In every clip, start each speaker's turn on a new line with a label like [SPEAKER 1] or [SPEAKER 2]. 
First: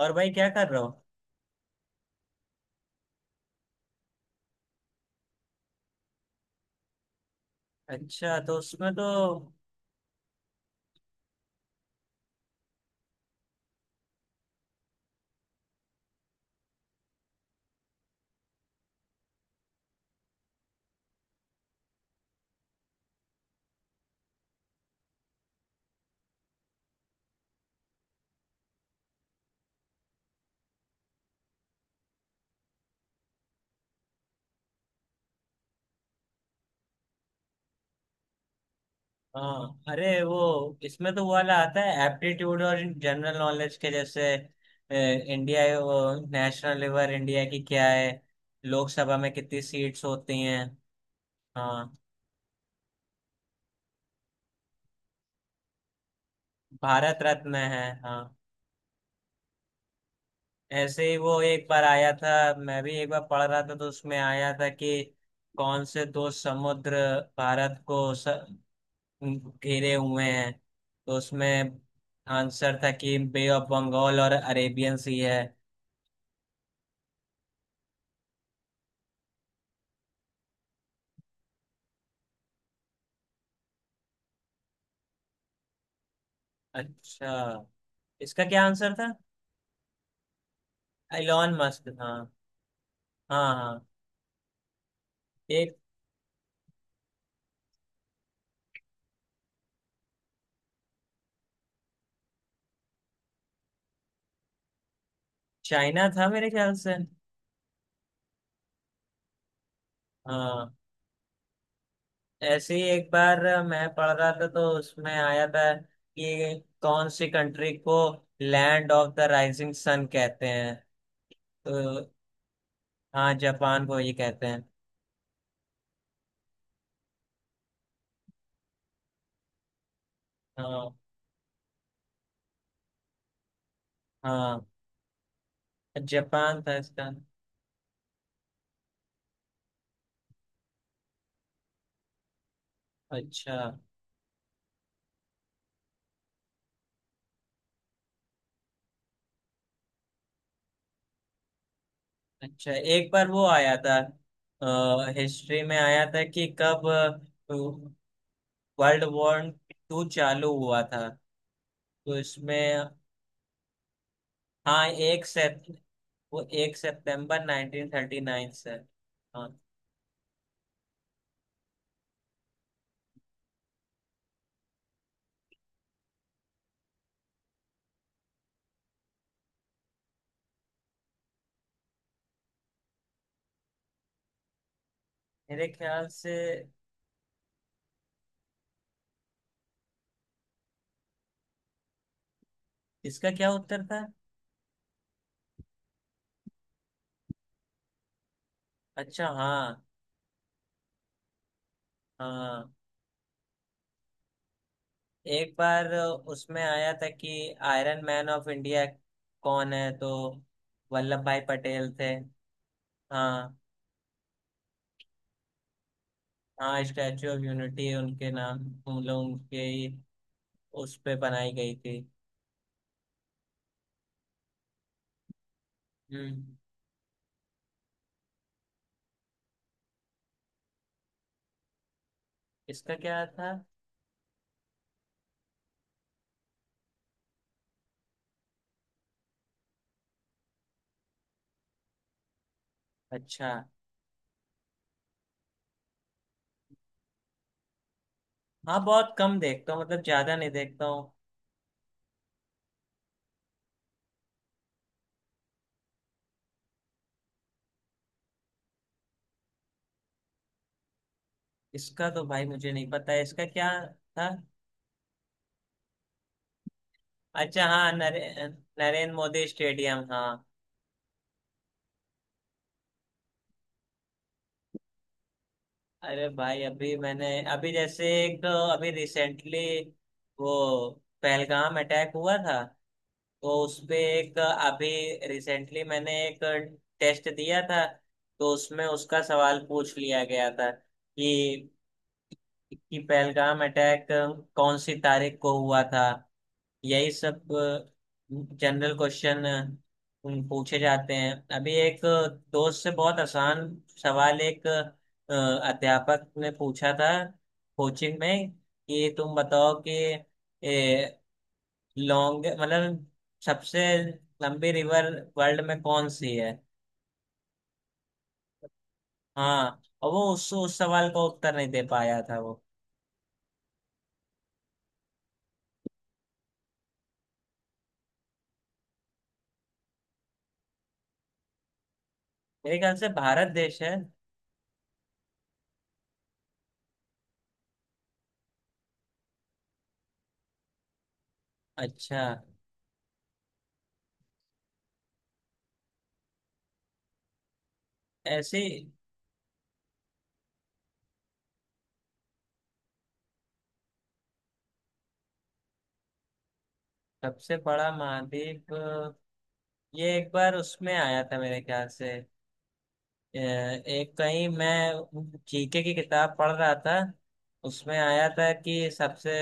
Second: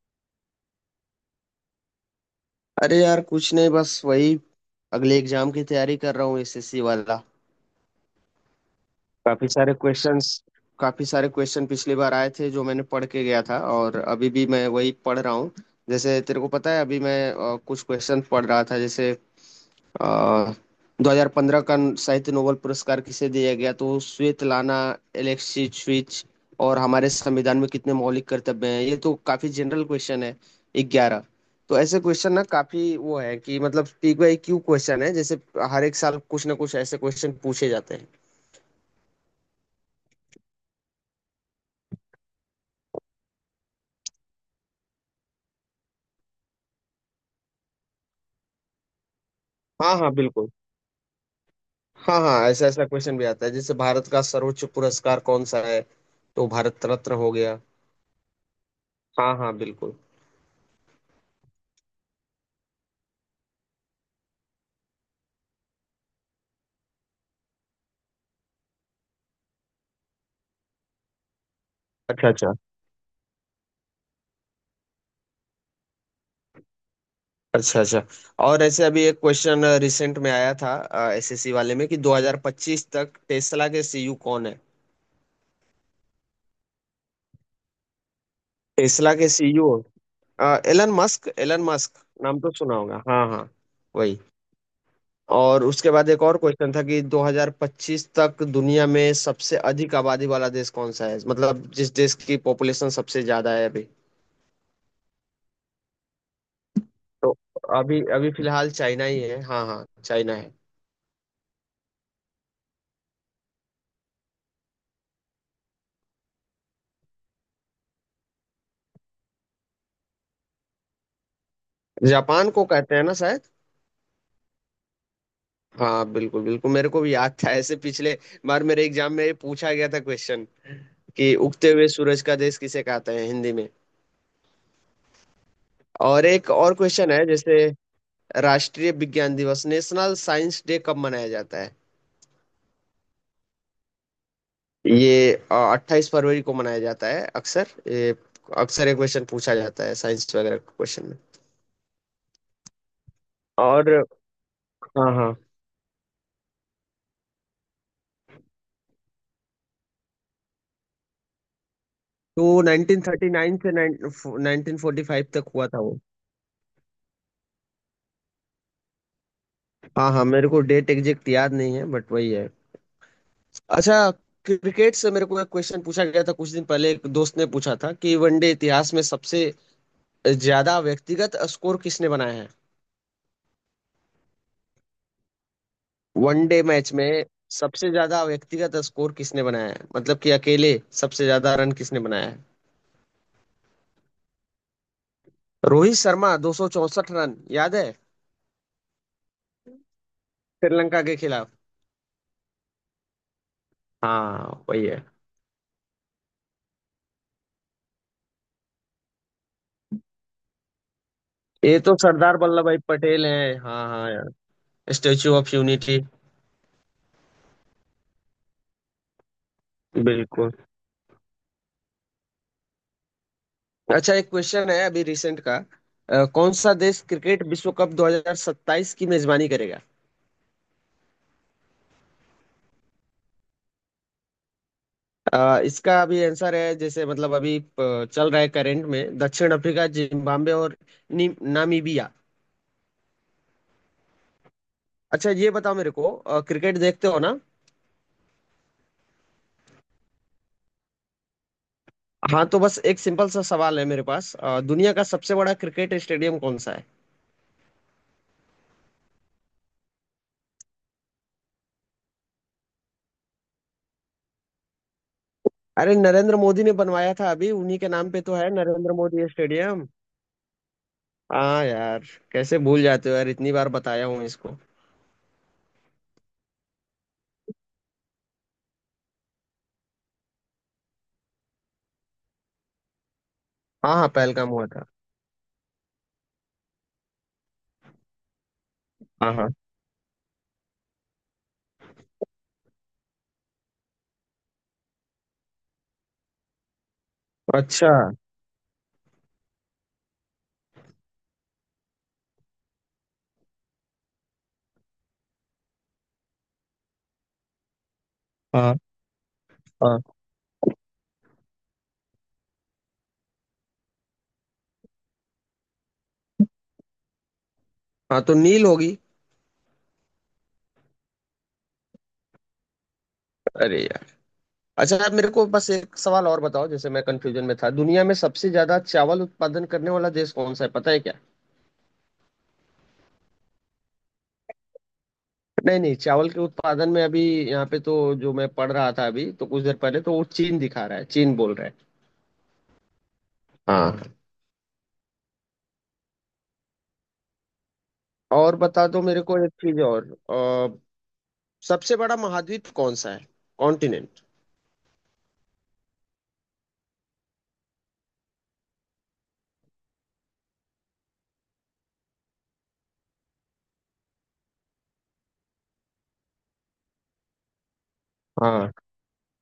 [SPEAKER 1] और भाई क्या कर रहे हो?
[SPEAKER 2] अरे यार, कुछ नहीं, बस वही अगले एग्जाम की तैयारी कर रहा हूँ। एसएससी वाला।
[SPEAKER 1] अच्छा, तो उसमें तो
[SPEAKER 2] काफी सारे क्वेश्चंस, काफी सारे क्वेश्चन पिछली बार आए थे जो मैंने पढ़ के गया था, और अभी भी मैं वही पढ़ रहा हूँ। जैसे तेरे को पता है, अभी मैं कुछ क्वेश्चन पढ़ रहा था, जैसे अ, 2015 का साहित्य नोबेल पुरस्कार किसे दिया गया? तो स्वेतलाना एलेक्सीविच। और हमारे संविधान में कितने मौलिक कर्तव्य हैं? ये तो काफी जनरल क्वेश्चन है। 11। तो ऐसे क्वेश्चन ना काफी वो है कि, मतलब, पीक बाई क्यू क्वेश्चन है, जैसे हर एक साल कुछ ना कुछ ऐसे क्वेश्चन पूछे जाते हैं।
[SPEAKER 1] हाँ, अरे वो इसमें तो वो वाला आता है एप्टीट्यूड और जनरल नॉलेज के जैसे इंडिया, नेशनल लेवल इंडिया की क्या है, लोकसभा में कितनी
[SPEAKER 2] हाँ
[SPEAKER 1] सीट्स
[SPEAKER 2] हाँ,
[SPEAKER 1] होती
[SPEAKER 2] बिल्कुल।
[SPEAKER 1] हैं। हाँ,
[SPEAKER 2] हाँ हाँ, ऐसा ऐसा क्वेश्चन भी आता है, जैसे भारत का सर्वोच्च पुरस्कार कौन सा है? तो भारत रत्न
[SPEAKER 1] भारत
[SPEAKER 2] हो
[SPEAKER 1] रत्न
[SPEAKER 2] गया।
[SPEAKER 1] है हाँ।
[SPEAKER 2] हाँ हाँ, बिल्कुल।
[SPEAKER 1] ऐसे ही वो एक बार आया था। मैं भी एक बार पढ़ रहा था तो उसमें आया था कि कौन से दो समुद्र भारत को घेरे हुए हैं, तो उसमें
[SPEAKER 2] अच्छा अच्छा।
[SPEAKER 1] आंसर था कि बे ऑफ बंगाल और अरेबियन सी है।
[SPEAKER 2] अच्छा अच्छा। और ऐसे अभी एक क्वेश्चन रिसेंट में आया था एसएससी वाले में, कि 2025 तक टेस्ला के सीईओ कौन है?
[SPEAKER 1] अच्छा, इसका क्या आंसर था?
[SPEAKER 2] टेस्ला के CEO Elon Musk.
[SPEAKER 1] Elon
[SPEAKER 2] Elon
[SPEAKER 1] Musk,
[SPEAKER 2] Musk,
[SPEAKER 1] हाँ
[SPEAKER 2] नाम तो सुना होगा। हाँ हाँ,
[SPEAKER 1] हाँ। हाँ,
[SPEAKER 2] वही। और
[SPEAKER 1] एक
[SPEAKER 2] उसके बाद एक और क्वेश्चन था कि 2025 तक दुनिया में सबसे अधिक आबादी वाला देश कौन सा है, मतलब जिस देश की पॉपुलेशन सबसे ज्यादा है अभी।
[SPEAKER 1] चाइना था मेरे ख्याल से।
[SPEAKER 2] तो अभी अभी फिलहाल चाइना ही है। हाँ हाँ, चाइना है।
[SPEAKER 1] हाँ, ऐसे ही एक बार मैं पढ़ रहा था तो उसमें आया था कि कौन सी कंट्री को land of the rising sun कहते हैं, तो
[SPEAKER 2] जापान को कहते हैं ना?
[SPEAKER 1] हाँ, जापान को ये कहते हैं।
[SPEAKER 2] हाँ, बिल्कुल बिल्कुल, मेरे को भी याद था। ऐसे पिछले बार मेरे एग्जाम में ये पूछा गया था क्वेश्चन,
[SPEAKER 1] हाँ
[SPEAKER 2] कि उगते हुए सूरज का देश किसे कहते हैं हिंदी में।
[SPEAKER 1] हाँ,
[SPEAKER 2] और एक
[SPEAKER 1] जापान
[SPEAKER 2] और
[SPEAKER 1] था इसका।
[SPEAKER 2] क्वेश्चन है, जैसे राष्ट्रीय विज्ञान दिवस, नेशनल साइंस डे, कब मनाया जाता है?
[SPEAKER 1] अच्छा
[SPEAKER 2] ये 28 फरवरी को मनाया जाता है अक्सर। ये, अक्सर ये क्वेश्चन पूछा जाता है साइंस वगैरह क्वेश्चन में।
[SPEAKER 1] अच्छा, एक बार वो आया
[SPEAKER 2] और
[SPEAKER 1] था,
[SPEAKER 2] हाँ हाँ,
[SPEAKER 1] हिस्ट्री में आया था कि कब वर्ल्ड वॉर टू चालू हुआ था, तो
[SPEAKER 2] तो
[SPEAKER 1] इसमें
[SPEAKER 2] 1939 से
[SPEAKER 1] हाँ, एक
[SPEAKER 2] 1945 तक
[SPEAKER 1] सेप
[SPEAKER 2] हुआ था वो।
[SPEAKER 1] वो एक सितंबर 1939 से, हाँ।
[SPEAKER 2] हाँ हाँ, मेरे को डेट एग्जैक्ट याद नहीं है, बट वही है। अच्छा, क्रिकेट से मेरे को एक क्वेश्चन पूछा गया था कुछ दिन पहले, एक दोस्त ने पूछा था कि वनडे इतिहास में सबसे ज्यादा व्यक्तिगत स्कोर किसने बनाया है,
[SPEAKER 1] मेरे ख्याल से
[SPEAKER 2] वनडे मैच में सबसे ज्यादा व्यक्तिगत स्कोर किसने बनाया है, मतलब कि अकेले सबसे ज्यादा रन किसने बनाया है।
[SPEAKER 1] इसका क्या उत्तर था?
[SPEAKER 2] रोहित शर्मा, 264 रन, याद है,
[SPEAKER 1] अच्छा हाँ
[SPEAKER 2] श्रीलंका के खिलाफ।
[SPEAKER 1] हाँ।
[SPEAKER 2] हाँ वही है।
[SPEAKER 1] एक बार उसमें आया था कि आयरन मैन ऑफ इंडिया कौन है, तो वल्लभ भाई
[SPEAKER 2] ये
[SPEAKER 1] पटेल
[SPEAKER 2] तो
[SPEAKER 1] थे।
[SPEAKER 2] सरदार वल्लभ भाई पटेल हैं।
[SPEAKER 1] हाँ,
[SPEAKER 2] हाँ हाँ यार, स्टेच्यू ऑफ यूनिटी।
[SPEAKER 1] हाँ स्टैचू ऑफ यूनिटी उनके नाम, उन लोग उनके ही
[SPEAKER 2] बिल्कुल।
[SPEAKER 1] उस पे बनाई गई थी।
[SPEAKER 2] अच्छा, एक क्वेश्चन है अभी रिसेंट का। कौन
[SPEAKER 1] हम्म,
[SPEAKER 2] सा देश क्रिकेट विश्व कप 2027 की मेजबानी करेगा?
[SPEAKER 1] इसका क्या था?
[SPEAKER 2] इसका अभी आंसर है, जैसे मतलब अभी चल रहा है करंट में, दक्षिण अफ्रीका, जिम्बाब्वे और नामीबिया।
[SPEAKER 1] अच्छा,
[SPEAKER 2] अच्छा, ये बताओ मेरे को, क्रिकेट देखते हो ना?
[SPEAKER 1] हाँ बहुत कम देखता हूँ, मतलब ज्यादा नहीं देखता हूँ।
[SPEAKER 2] हाँ तो बस एक सिंपल सा सवाल है मेरे पास, दुनिया का सबसे बड़ा क्रिकेट स्टेडियम कौन सा है?
[SPEAKER 1] इसका तो भाई मुझे नहीं पता है, इसका क्या था?
[SPEAKER 2] अरे, नरेंद्र मोदी ने बनवाया था अभी,
[SPEAKER 1] अच्छा
[SPEAKER 2] उन्हीं के
[SPEAKER 1] हाँ,
[SPEAKER 2] नाम पे तो है, नरेंद्र
[SPEAKER 1] नरेंद्र
[SPEAKER 2] मोदी
[SPEAKER 1] मोदी
[SPEAKER 2] स्टेडियम।
[SPEAKER 1] स्टेडियम हाँ।
[SPEAKER 2] हाँ यार, कैसे भूल जाते हो यार, इतनी बार बताया हूँ इसको।
[SPEAKER 1] अरे भाई, अभी मैंने अभी जैसे एक अभी रिसेंटली वो पहलगाम अटैक हुआ था, तो
[SPEAKER 2] हाँ
[SPEAKER 1] उसपे
[SPEAKER 2] हाँ,
[SPEAKER 1] एक
[SPEAKER 2] पहलगाम हुआ था।
[SPEAKER 1] अभी रिसेंटली मैंने एक टेस्ट दिया था, तो उसमें उसका
[SPEAKER 2] हाँ हाँ।
[SPEAKER 1] सवाल पूछ लिया गया था कि पहलगाम अटैक कौन सी तारीख को हुआ था, यही सब
[SPEAKER 2] अच्छा।
[SPEAKER 1] जनरल क्वेश्चन पूछे जाते हैं। अभी एक दोस्त से बहुत आसान सवाल एक अध्यापक ने पूछा था कोचिंग में
[SPEAKER 2] हाँ।
[SPEAKER 1] कि तुम बताओ कि
[SPEAKER 2] हाँ,
[SPEAKER 1] लॉन्ग मतलब सबसे लंबी रिवर वर्ल्ड में कौन सी है।
[SPEAKER 2] हाँ तो नील होगी।
[SPEAKER 1] हाँ, और वो उस सवाल का उत्तर नहीं दे पाया था वो।
[SPEAKER 2] अरे यार। अच्छा, आप मेरे को बस एक सवाल और बताओ, जैसे मैं कंफ्यूजन में था, दुनिया में सबसे ज्यादा चावल उत्पादन करने वाला देश कौन सा है, पता है क्या?
[SPEAKER 1] मेरे ख्याल से भारत देश है।
[SPEAKER 2] नहीं नहीं, चावल के उत्पादन में अभी, यहाँ पे तो, जो मैं पढ़ रहा था अभी तो कुछ देर पहले, तो वो चीन दिखा रहा है, चीन बोल रहा है।
[SPEAKER 1] अच्छा,
[SPEAKER 2] हाँ। और
[SPEAKER 1] ऐसी
[SPEAKER 2] बता दो मेरे को एक चीज और, अ, सबसे बड़ा महाद्वीप कौन सा है? कॉन्टिनेंट।
[SPEAKER 1] सबसे बड़ा महाद्वीप, ये एक बार उसमें आया था मेरे ख्याल से। एक कहीं मैं जीके की किताब पढ़ रहा था, उसमें आया था
[SPEAKER 2] हाँ।
[SPEAKER 1] कि सबसे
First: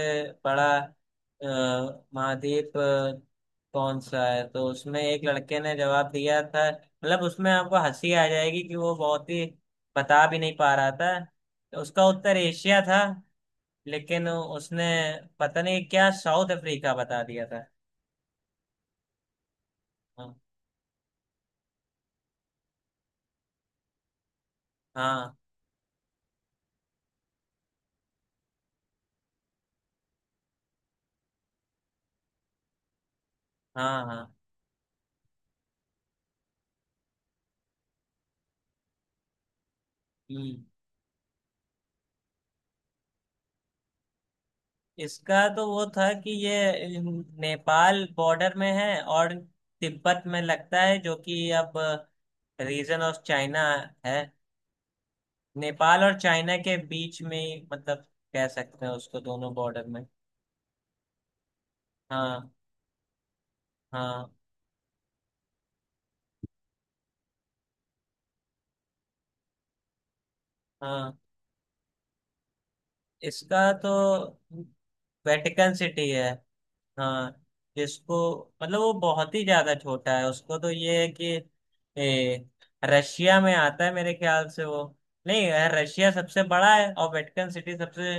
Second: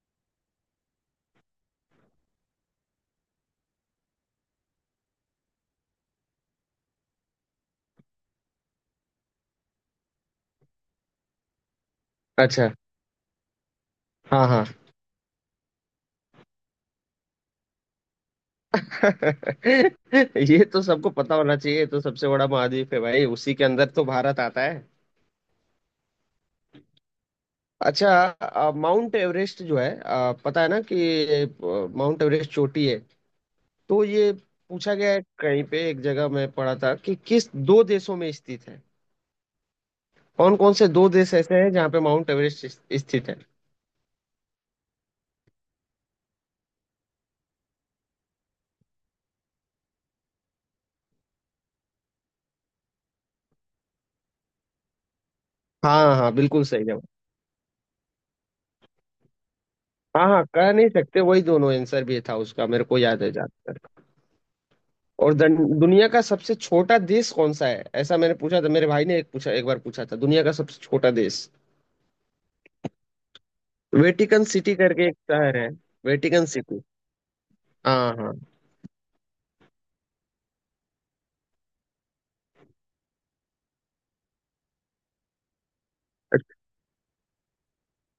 [SPEAKER 1] बड़ा महाद्वीप कौन सा है, तो उसमें एक लड़के ने जवाब दिया था, मतलब उसमें आपको हंसी आ जाएगी कि वो बहुत ही बता भी नहीं पा रहा था, तो उसका उत्तर
[SPEAKER 2] अच्छा।
[SPEAKER 1] एशिया था, लेकिन
[SPEAKER 2] हाँ हाँ।
[SPEAKER 1] उसने पता नहीं क्या साउथ अफ्रीका बता दिया था। हाँ
[SPEAKER 2] ये तो सबको पता होना चाहिए। ये तो सबसे बड़ा महाद्वीप है भाई, उसी के अंदर तो भारत आता है।
[SPEAKER 1] हाँ।
[SPEAKER 2] अच्छा, माउंट एवरेस्ट जो है, पता है ना कि माउंट एवरेस्ट चोटी है? तो
[SPEAKER 1] हाँ हाँ।
[SPEAKER 2] ये पूछा गया है कहीं पे, एक जगह मैं पढ़ा था कि किस दो देशों में स्थित है, कौन
[SPEAKER 1] हम्म।
[SPEAKER 2] कौन से दो देश ऐसे हैं जहाँ पे माउंट एवरेस्ट स्थित है?
[SPEAKER 1] इसका तो वो था कि ये नेपाल बॉर्डर में है और तिब्बत में लगता है जो कि अब रीजन ऑफ चाइना है, नेपाल
[SPEAKER 2] हाँ
[SPEAKER 1] और
[SPEAKER 2] हाँ,
[SPEAKER 1] चाइना
[SPEAKER 2] बिल्कुल
[SPEAKER 1] के
[SPEAKER 2] सही जवाब।
[SPEAKER 1] बीच में ही, मतलब कह सकते हैं उसको दोनों बॉर्डर में।
[SPEAKER 2] हाँ हाँ, कह नहीं सकते, वही दोनों आंसर भी था
[SPEAKER 1] हाँ
[SPEAKER 2] उसका, मेरे को याद है जाता।
[SPEAKER 1] हाँ।
[SPEAKER 2] और दुनिया का सबसे छोटा देश कौन सा है, ऐसा मैंने पूछा था, मेरे भाई ने एक पूछा, एक बार पूछा था, दुनिया का सबसे छोटा
[SPEAKER 1] हाँ,
[SPEAKER 2] देश।
[SPEAKER 1] इसका तो
[SPEAKER 2] वेटिकन सिटी करके एक शहर है।
[SPEAKER 1] वेटिकन सिटी है।
[SPEAKER 2] Vatican City.
[SPEAKER 1] हाँ,
[SPEAKER 2] हाँ
[SPEAKER 1] जिसको
[SPEAKER 2] हाँ।
[SPEAKER 1] मतलब वो बहुत ही ज्यादा छोटा है, उसको तो ये है कि ए, रशिया में आता है मेरे ख्याल से वो। नहीं, रशिया सबसे बड़ा है और वेटिकन सिटी सबसे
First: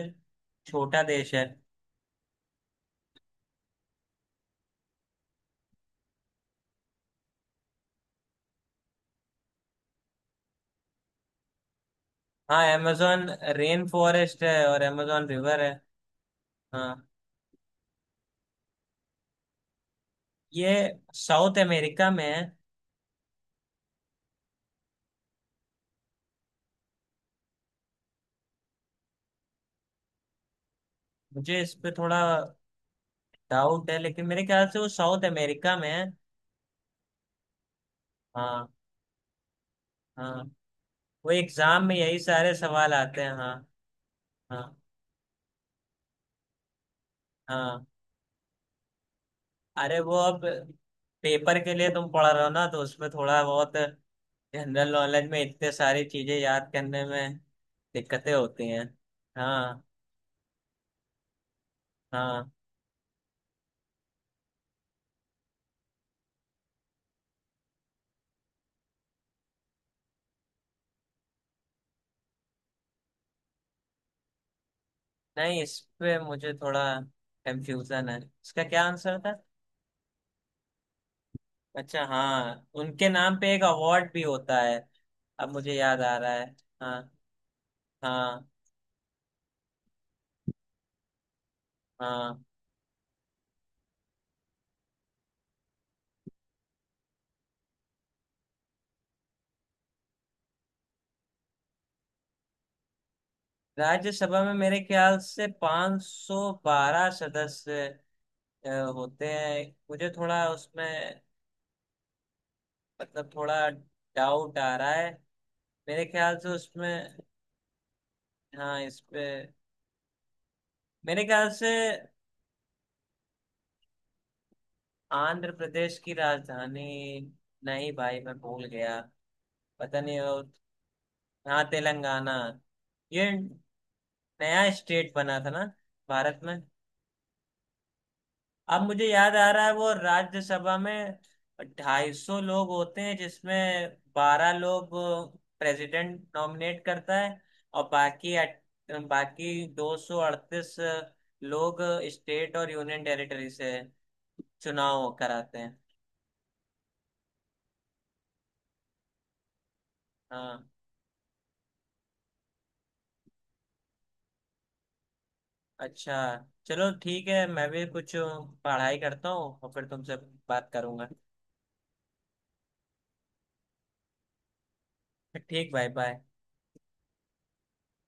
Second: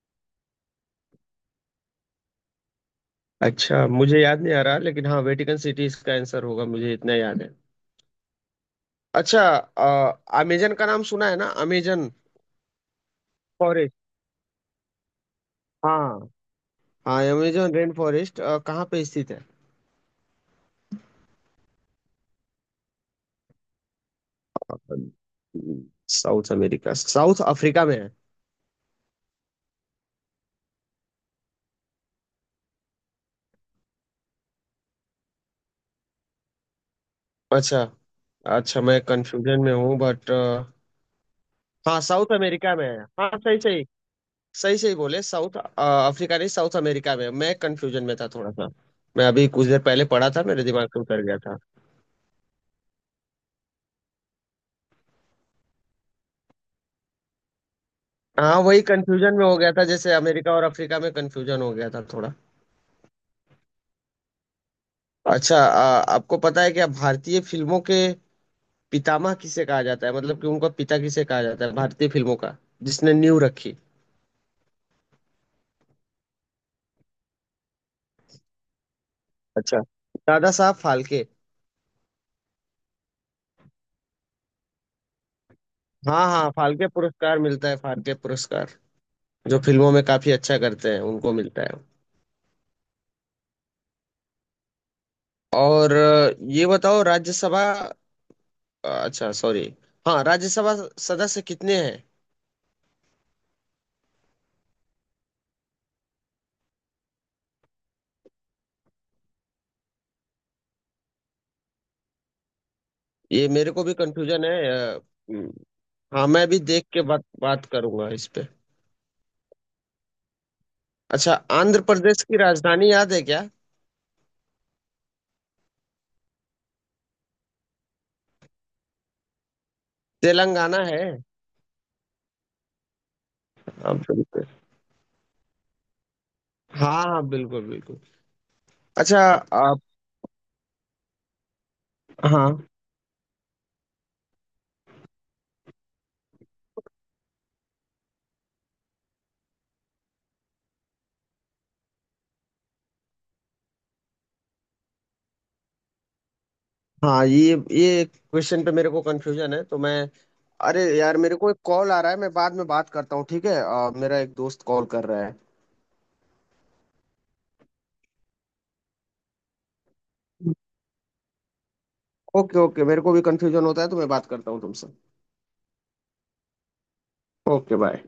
[SPEAKER 1] छोटा देश है।
[SPEAKER 2] अच्छा, मुझे याद नहीं आ रहा, लेकिन हाँ, वेटिकन सिटी इसका आंसर होगा, मुझे इतना याद है। अच्छा, अमेजन का नाम सुना है ना? अमेजन
[SPEAKER 1] हाँ, amazon रेन
[SPEAKER 2] फॉरेस्ट।
[SPEAKER 1] फॉरेस्ट है और amazon रिवर है।
[SPEAKER 2] हाँ।
[SPEAKER 1] हाँ,
[SPEAKER 2] हाँ, अमेजन रेन फॉरेस्ट कहाँ पे स्थित है?
[SPEAKER 1] ये साउथ अमेरिका में है।
[SPEAKER 2] साउथ अमेरिका, साउथ अफ्रीका में है?
[SPEAKER 1] मुझे इस पे थोड़ा डाउट है, लेकिन मेरे ख्याल से वो साउथ अमेरिका में है।
[SPEAKER 2] अच्छा
[SPEAKER 1] हाँ
[SPEAKER 2] अच्छा, मैं कंफ्यूजन में हूँ बट,
[SPEAKER 1] हाँ। वो एग्जाम में
[SPEAKER 2] हाँ
[SPEAKER 1] यही
[SPEAKER 2] साउथ
[SPEAKER 1] सारे
[SPEAKER 2] अमेरिका में
[SPEAKER 1] सवाल
[SPEAKER 2] है,
[SPEAKER 1] आते
[SPEAKER 2] हाँ
[SPEAKER 1] हैं, हाँ
[SPEAKER 2] सही सही,
[SPEAKER 1] हाँ
[SPEAKER 2] सही सही बोले, साउथ अफ्रीका नहीं, साउथ अमेरिका में। मैं
[SPEAKER 1] हाँ।
[SPEAKER 2] कंफ्यूजन में था थोड़ा सा। मैं अभी कुछ देर
[SPEAKER 1] अरे
[SPEAKER 2] पहले
[SPEAKER 1] वो
[SPEAKER 2] पढ़ा
[SPEAKER 1] अब
[SPEAKER 2] था, मेरे दिमाग से उतर गया था।
[SPEAKER 1] पेपर के लिए तुम पढ़ रहे हो ना, तो उसमें थोड़ा बहुत जनरल नॉलेज में इतने सारी चीजें याद करने में दिक्कतें
[SPEAKER 2] हाँ
[SPEAKER 1] होती
[SPEAKER 2] वही
[SPEAKER 1] हैं।
[SPEAKER 2] कंफ्यूजन में हो गया
[SPEAKER 1] हाँ
[SPEAKER 2] था, जैसे अमेरिका और अफ्रीका में कंफ्यूजन हो गया था थोड़ा।
[SPEAKER 1] हाँ।
[SPEAKER 2] अच्छा, आपको पता है क्या, भारतीय फिल्मों के पितामह किसे कहा जाता है, मतलब कि उनका पिता किसे कहा जाता है भारतीय फिल्मों का, जिसने नींव रखी?
[SPEAKER 1] नहीं, इस पे मुझे थोड़ा कंफ्यूजन है, इसका क्या आंसर था?
[SPEAKER 2] अच्छा, दादा साहब फाल्के।
[SPEAKER 1] अच्छा, हाँ उनके नाम पे एक अवार्ड भी होता है, अब मुझे याद आ
[SPEAKER 2] हाँ
[SPEAKER 1] रहा
[SPEAKER 2] हाँ,
[SPEAKER 1] है।
[SPEAKER 2] फाल्के
[SPEAKER 1] हाँ
[SPEAKER 2] पुरस्कार मिलता है, फाल्के
[SPEAKER 1] हाँ।
[SPEAKER 2] पुरस्कार, जो फिल्मों में काफी अच्छा करते हैं उनको मिलता है।
[SPEAKER 1] हाँ,
[SPEAKER 2] और ये बताओ राज्यसभा, अच्छा सॉरी, हाँ, राज्यसभा सदस्य कितने हैं?
[SPEAKER 1] राज्यसभा में मेरे ख्याल से 512 सदस्य अ, होते हैं। मुझे थोड़ा उसमें मतलब
[SPEAKER 2] ये
[SPEAKER 1] थोड़ा
[SPEAKER 2] मेरे को भी कंफ्यूजन है।
[SPEAKER 1] डाउट आ रहा है,
[SPEAKER 2] हम्म,
[SPEAKER 1] मेरे
[SPEAKER 2] हाँ,
[SPEAKER 1] ख्याल
[SPEAKER 2] मैं
[SPEAKER 1] से
[SPEAKER 2] भी देख के
[SPEAKER 1] उसमें
[SPEAKER 2] बात बात करूंगा इस पे।
[SPEAKER 1] हाँ, इस पे मेरे
[SPEAKER 2] अच्छा,
[SPEAKER 1] ख्याल से
[SPEAKER 2] आंध्र प्रदेश की राजधानी याद है क्या?
[SPEAKER 1] आंध्र प्रदेश की राजधानी नहीं भाई, मैं भूल गया, पता नहीं। और
[SPEAKER 2] तेलंगाना है।
[SPEAKER 1] हाँ, तेलंगाना, ये
[SPEAKER 2] हाँ बिल्कुल।
[SPEAKER 1] नया स्टेट बना था ना भारत में।
[SPEAKER 2] हाँ हाँ, बिल्कुल बिल्कुल।
[SPEAKER 1] अब मुझे
[SPEAKER 2] अच्छा
[SPEAKER 1] याद आ रहा है
[SPEAKER 2] आप।
[SPEAKER 1] वो राज्यसभा में 250
[SPEAKER 2] हाँ
[SPEAKER 1] लोग होते हैं, जिसमें 12 लोग प्रेसिडेंट नॉमिनेट करता है, और बाकी बाकी 238 लोग स्टेट और यूनियन टेरिटरी से चुनाव कराते हैं।
[SPEAKER 2] हाँ, ये क्वेश्चन पे मेरे को कंफ्यूजन है, तो मैं,
[SPEAKER 1] हाँ,
[SPEAKER 2] अरे यार, मेरे को एक कॉल आ रहा है, मैं बाद में बात करता हूँ, ठीक है? मेरा एक दोस्त कॉल कर रहा है।
[SPEAKER 1] अच्छा, चलो ठीक है, मैं भी कुछ पढ़ाई करता हूँ और फिर तुमसे बात करूंगा।
[SPEAKER 2] ओके ओके, मेरे को भी कंफ्यूजन होता है, तो मैं बात करता हूँ तुमसे।
[SPEAKER 1] ठीक भाई, बाय।
[SPEAKER 2] Okay bye.